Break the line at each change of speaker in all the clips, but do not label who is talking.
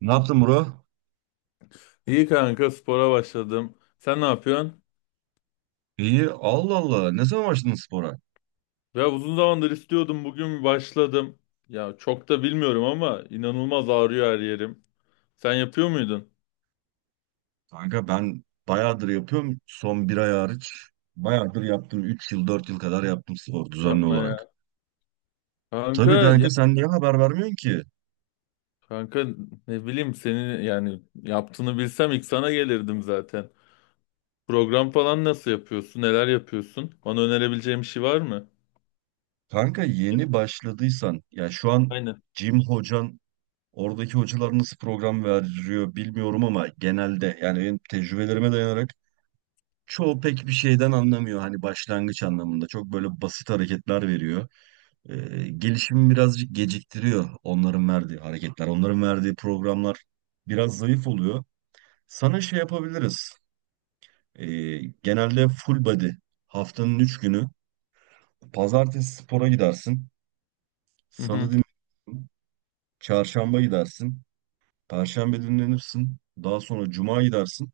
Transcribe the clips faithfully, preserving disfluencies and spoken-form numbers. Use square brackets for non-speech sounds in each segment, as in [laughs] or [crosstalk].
Ne yaptın bro?
İyi kanka, spora başladım. Sen ne yapıyorsun?
İyi. Allah Allah. Ne zaman başladın spora?
Ya uzun zamandır istiyordum, bugün başladım. Ya çok da bilmiyorum ama inanılmaz ağrıyor her yerim. Sen yapıyor muydun?
Kanka ben bayağıdır yapıyorum. Son bir ay hariç. Bayağıdır yaptım. Üç yıl dört yıl kadar yaptım spor düzenli
Yapma ya.
olarak.
Kanka
Tabii
ya,
kanka sen niye haber vermiyorsun ki?
kanka ne bileyim, senin yani yaptığını bilsem ilk sana gelirdim zaten. Program falan nasıl yapıyorsun? Neler yapıyorsun? Bana önerebileceğin bir şey var mı?
Kanka yeni başladıysan ya şu an
Aynen.
Jim hocan, oradaki hocalar nasıl program veriyor bilmiyorum ama genelde yani benim tecrübelerime dayanarak çoğu pek bir şeyden anlamıyor. Hani başlangıç anlamında çok böyle basit hareketler veriyor. E, Gelişimi birazcık geciktiriyor, onların verdiği hareketler, onların verdiği programlar biraz zayıf oluyor. Sana şey yapabiliriz. E, Genelde full body haftanın üç günü: pazartesi spora gidersin,
Hı
salı
hı.
dinlenirsin, çarşamba gidersin, perşembe dinlenirsin, daha sonra cuma gidersin,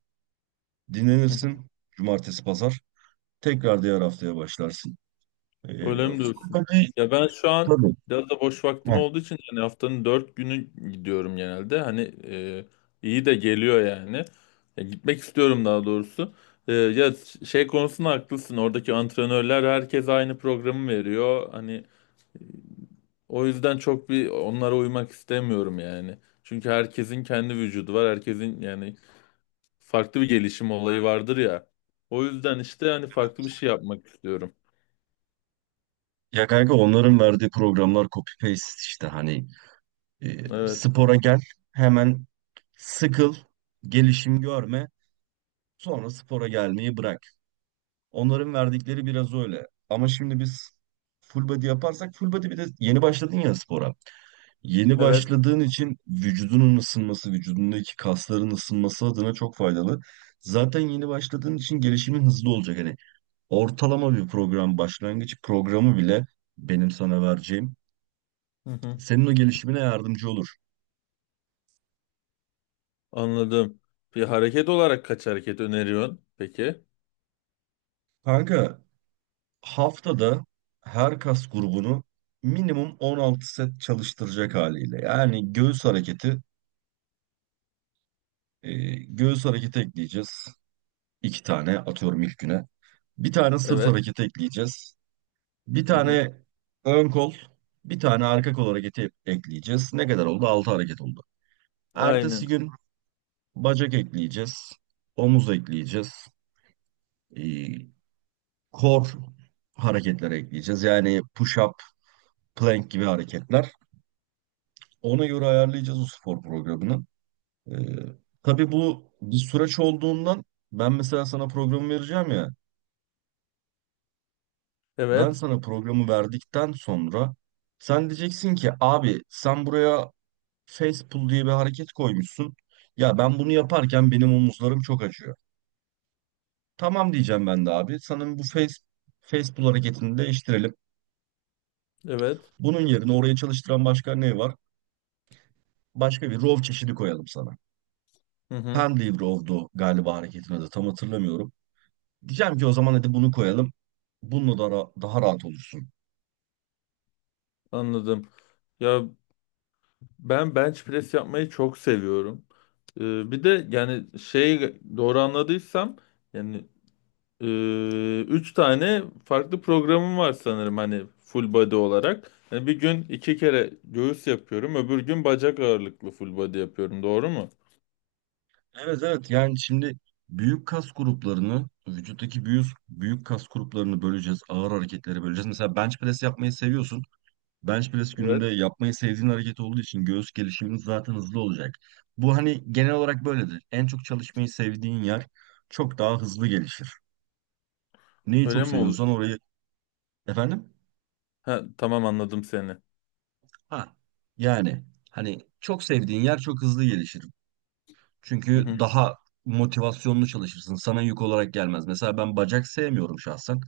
dinlenirsin, cumartesi pazar tekrar diğer haftaya başlarsın. E,
Öyle mi
Full
diyorsun?
body
Ya ben şu an
tabii.
biraz da boş vaktim
Heh.
olduğu için hani haftanın dört günü gidiyorum genelde. Hani e, iyi de geliyor yani. Ya gitmek istiyorum daha doğrusu. E, ya şey konusunda haklısın. Oradaki antrenörler herkes aynı programı veriyor. Hani o yüzden çok bir onlara uymak istemiyorum yani. Çünkü herkesin kendi vücudu var. Herkesin yani farklı bir gelişim olayı vardır ya. O yüzden işte hani farklı bir şey yapmak istiyorum.
Ya kanka, onların verdiği programlar copy paste işte hani. E,
Evet.
Spora gel, hemen sıkıl, gelişim görme, sonra spora gelmeyi bırak. Onların verdikleri biraz öyle. Ama şimdi biz full body yaparsak, full body bir de yeni başladın ya spora. Yeni
Evet.
başladığın için vücudunun ısınması, vücudundaki kasların ısınması adına çok faydalı. Zaten yeni başladığın için gelişimin hızlı olacak. Hani ortalama bir program, başlangıç programı bile benim sana vereceğim
Hı hı.
senin o gelişimine yardımcı olur.
Anladım. Bir hareket olarak kaç hareket öneriyorsun? Peki.
Kanka, haftada her kas grubunu minimum on altı set çalıştıracak haliyle. Yani göğüs hareketi, e, göğüs hareketi ekleyeceğiz. İki tane atıyorum ilk güne. Bir tane sırt
Evet.
hareketi ekleyeceğiz. Bir
Hı hı.
tane ön kol, bir tane arka kol hareketi ekleyeceğiz. Ne kadar oldu? Altı hareket oldu.
Aynen.
Ertesi gün bacak ekleyeceğiz. Omuz ekleyeceğiz. E, Kor hareketleri ekleyeceğiz. Yani push-up, plank gibi hareketler. Ona göre ayarlayacağız o spor programını. Ee, tabii bu bir süreç olduğundan, ben mesela sana programı vereceğim ya. Ben
Evet.
sana programı verdikten sonra sen diyeceksin ki, abi sen buraya face pull diye bir hareket koymuşsun. Ya ben bunu yaparken benim omuzlarım çok acıyor. Tamam diyeceğim ben de, abi sana bu face, face pull hareketini değiştirelim.
Evet.
Bunun yerine oraya çalıştıran başka ne var? Başka bir row çeşidi koyalım sana.
Hı hı.
Pendlay row'du galiba hareketin adı, tam hatırlamıyorum. Diyeceğim ki o zaman hadi bunu koyalım. Bununla da ra- daha rahat olursun.
Anladım. Ya ben bench press yapmayı çok seviyorum. Ee, bir de yani şey, doğru anladıysam yani, e, üç tane farklı programım var sanırım, hani full body olarak. Yani bir gün iki kere göğüs yapıyorum, öbür gün bacak ağırlıklı full body yapıyorum. Doğru mu?
Evet evet, yani şimdi büyük kas gruplarını, vücuttaki büyük, büyük kas gruplarını böleceğiz. Ağır hareketlere böleceğiz. Mesela bench press yapmayı seviyorsun. Bench press gününde
Evet.
yapmayı sevdiğin hareket olduğu için göğüs gelişimin zaten hızlı olacak. Bu hani genel olarak böyledir. En çok çalışmayı sevdiğin yer çok daha hızlı gelişir. Neyi
Öyle
çok
mi
seviyorsan
oluyor?
orayı. Efendim?
Ha, tamam, anladım seni.
Ha. Yani Hani çok sevdiğin yer çok hızlı gelişir.
Hı
Çünkü
hı,
daha motivasyonlu çalışırsın. Sana yük olarak gelmez. Mesela ben bacak sevmiyorum şahsen.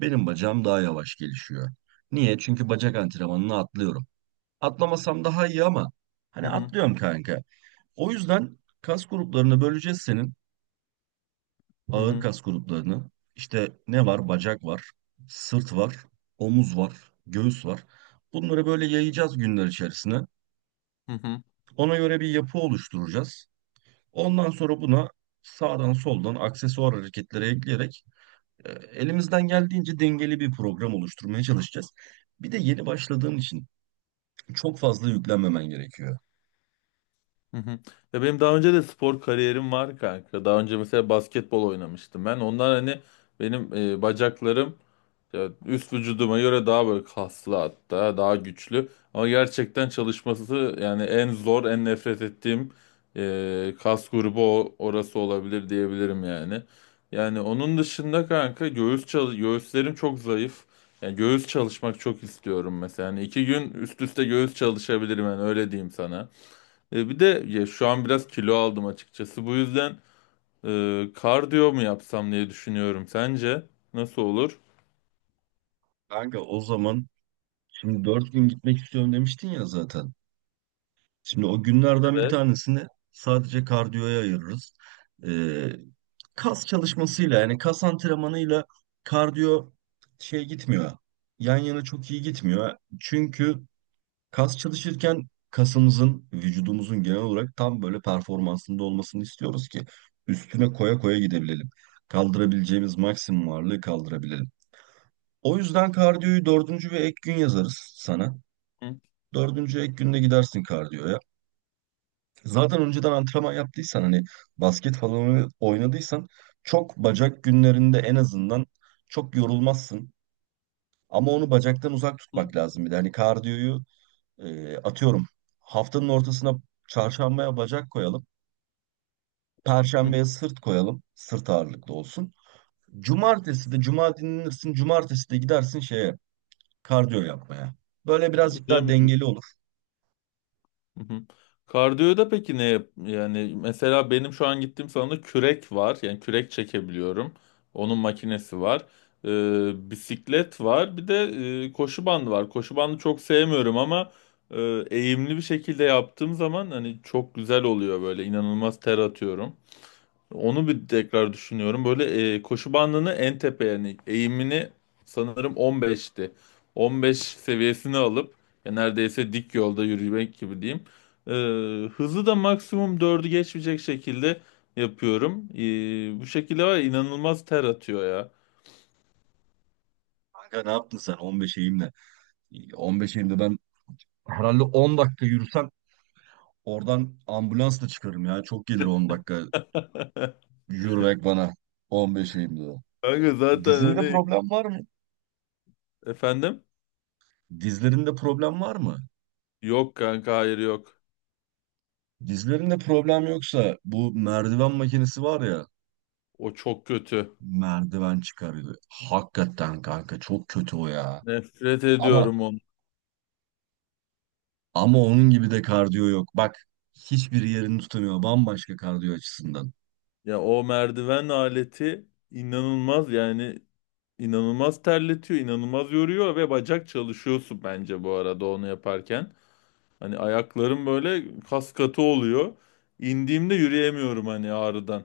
Benim bacağım daha yavaş gelişiyor. Niye? Çünkü bacak antrenmanını atlıyorum. Atlamasam daha iyi ama hani
hı hı,
atlıyorum kanka. O yüzden kas gruplarını böleceğiz senin.
hı
Ağır
hı,
kas gruplarını. İşte ne var? Bacak var, sırt var, omuz var, göğüs var. Bunları böyle yayacağız günler içerisine.
hı hı,
Ona göre bir yapı oluşturacağız. Ondan sonra buna sağdan soldan aksesuar hareketlere ekleyerek, e, elimizden geldiğince dengeli bir program oluşturmaya çalışacağız. Bir de yeni başladığın için çok fazla yüklenmemen gerekiyor.
hı hı. Ya benim daha önce de spor kariyerim var kanka. Daha önce mesela basketbol oynamıştım ben. Ondan hani benim e, bacaklarım, ya üst vücuduma göre daha böyle kaslı, hatta daha güçlü, ama gerçekten çalışması yani en zor, en nefret ettiğim e, kas grubu o, orası olabilir diyebilirim yani. Yani onun dışında kanka, göğüs çalış, göğüslerim çok zayıf. Yani göğüs çalışmak çok istiyorum mesela. Yani iki gün üst üste göğüs çalışabilirim, yani öyle diyeyim sana. E, bir de ya şu an biraz kilo aldım açıkçası. Bu yüzden e, kardiyo mu yapsam diye düşünüyorum. Sence nasıl olur?
Kanka o zaman, şimdi dört gün gitmek istiyorum demiştin ya zaten. Şimdi o günlerden bir
Evet.
tanesini sadece kardiyoya ayırırız. E, Kas çalışmasıyla, yani kas antrenmanıyla kardiyo şey gitmiyor. Yan yana çok iyi gitmiyor. Çünkü kas çalışırken kasımızın, vücudumuzun genel olarak tam böyle performansında olmasını istiyoruz ki üstüne koya koya gidebilelim. Kaldırabileceğimiz maksimum ağırlığı kaldırabilelim. O yüzden kardiyoyu dördüncü ve ek gün yazarız sana. Dördüncü ek günde gidersin kardiyoya. Zaten önceden antrenman yaptıysan, hani basket falan oynadıysan, çok bacak günlerinde en azından çok yorulmazsın. Ama onu bacaktan uzak
Hı.
tutmak lazım bir de. Hani kardiyoyu. Ee, atıyorum haftanın ortasına, çarşambaya bacak koyalım.
Hı.
Perşembeye sırt koyalım. Sırt ağırlıklı olsun. Cumartesi de cuma dinlenirsin. Cumartesi de gidersin şeye, kardiyo yapmaya. Böyle birazcık daha
Yemiyor.
dengeli olur.
Hı hı. Kardiyoda peki ne yap- yani mesela benim şu an gittiğim salonda kürek var, yani kürek çekebiliyorum, onun makinesi var. Ee, bisiklet var, bir de e, koşu bandı var. Koşu bandı çok sevmiyorum ama e, eğimli bir şekilde yaptığım zaman hani çok güzel oluyor, böyle inanılmaz ter atıyorum. Onu bir tekrar düşünüyorum. Böyle e, koşu bandını en tepe, yani eğimini sanırım on beşti. on beş seviyesini alıp ya neredeyse dik yolda yürümek gibi diyeyim. E, Hızı da maksimum dördü geçmeyecek şekilde yapıyorum. E, bu şekilde var ya, inanılmaz ter atıyor ya.
Kanka, ne yaptın sen on beş eğimle? on beş eğimde ben herhalde on dakika yürüsem oradan ambulansla çıkarım ya. Çok gelir on dakika
[laughs]
yürümek bana on beş eğimde.
Kanka zaten
Dizinde
hani,
problem var mı?
efendim?
Dizlerinde problem var mı?
Yok kanka, hayır yok.
Dizlerinde problem yoksa, bu merdiven makinesi var ya,
O çok kötü.
merdiven çıkarıyor. Hakikaten kanka çok kötü o ya.
Nefret
Ama
ediyorum onu.
ama onun gibi de kardiyo yok. Bak, hiçbir yerini tutamıyor, bambaşka kardiyo açısından.
Ya o merdiven aleti inanılmaz yani. İnanılmaz terletiyor, inanılmaz yoruyor ve bacak çalışıyorsun bence bu arada onu yaparken. Hani ayaklarım böyle kas katı oluyor. İndiğimde yürüyemiyorum hani ağrıdan.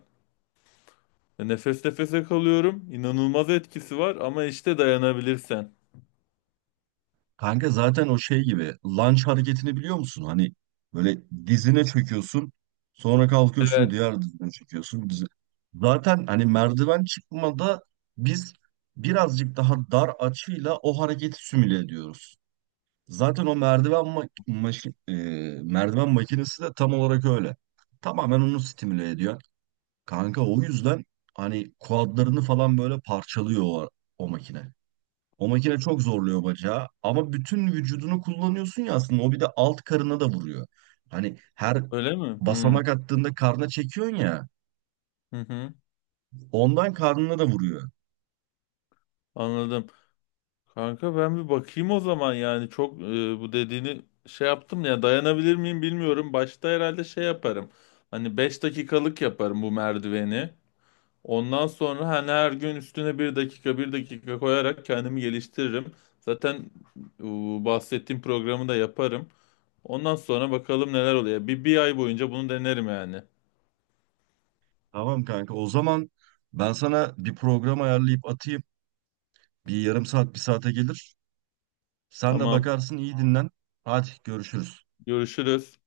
Nefes nefese kalıyorum. İnanılmaz etkisi var ama işte dayanabilirsen.
Kanka, zaten o şey gibi, lunge hareketini biliyor musun? Hani böyle dizine çöküyorsun, sonra kalkıyorsun
Evet.
diğer dizine çöküyorsun. Dizi. Zaten hani merdiven çıkmada biz birazcık daha dar açıyla o hareketi simüle ediyoruz. Zaten o merdiven mak maşi- e, merdiven makinesi de tam olarak öyle. Tamamen onu stimüle ediyor. Kanka o yüzden hani kuadlarını falan böyle parçalıyor o, o makine. O makine çok zorluyor bacağı ama bütün vücudunu kullanıyorsun ya, aslında o bir de alt karına da vuruyor. Hani her
Öyle mi? Hmm.
basamak attığında karna çekiyorsun ya,
Hı hı.
ondan karnına da vuruyor.
Anladım. Kanka ben bir bakayım o zaman, yani çok e, bu dediğini şey yaptım ya, dayanabilir miyim bilmiyorum. Başta herhalde şey yaparım. Hani beş dakikalık yaparım bu merdiveni. Ondan sonra hani her gün üstüne bir dakika bir dakika koyarak kendimi geliştiririm. Zaten bu bahsettiğim programı da yaparım. Ondan sonra bakalım neler oluyor. Bir, bir ay boyunca bunu denerim yani.
Tamam kanka, o zaman ben sana bir program ayarlayıp atayım. Bir yarım saat bir saate gelir. Sen de
Tamam.
bakarsın, iyi dinlen. Hadi görüşürüz.
Görüşürüz.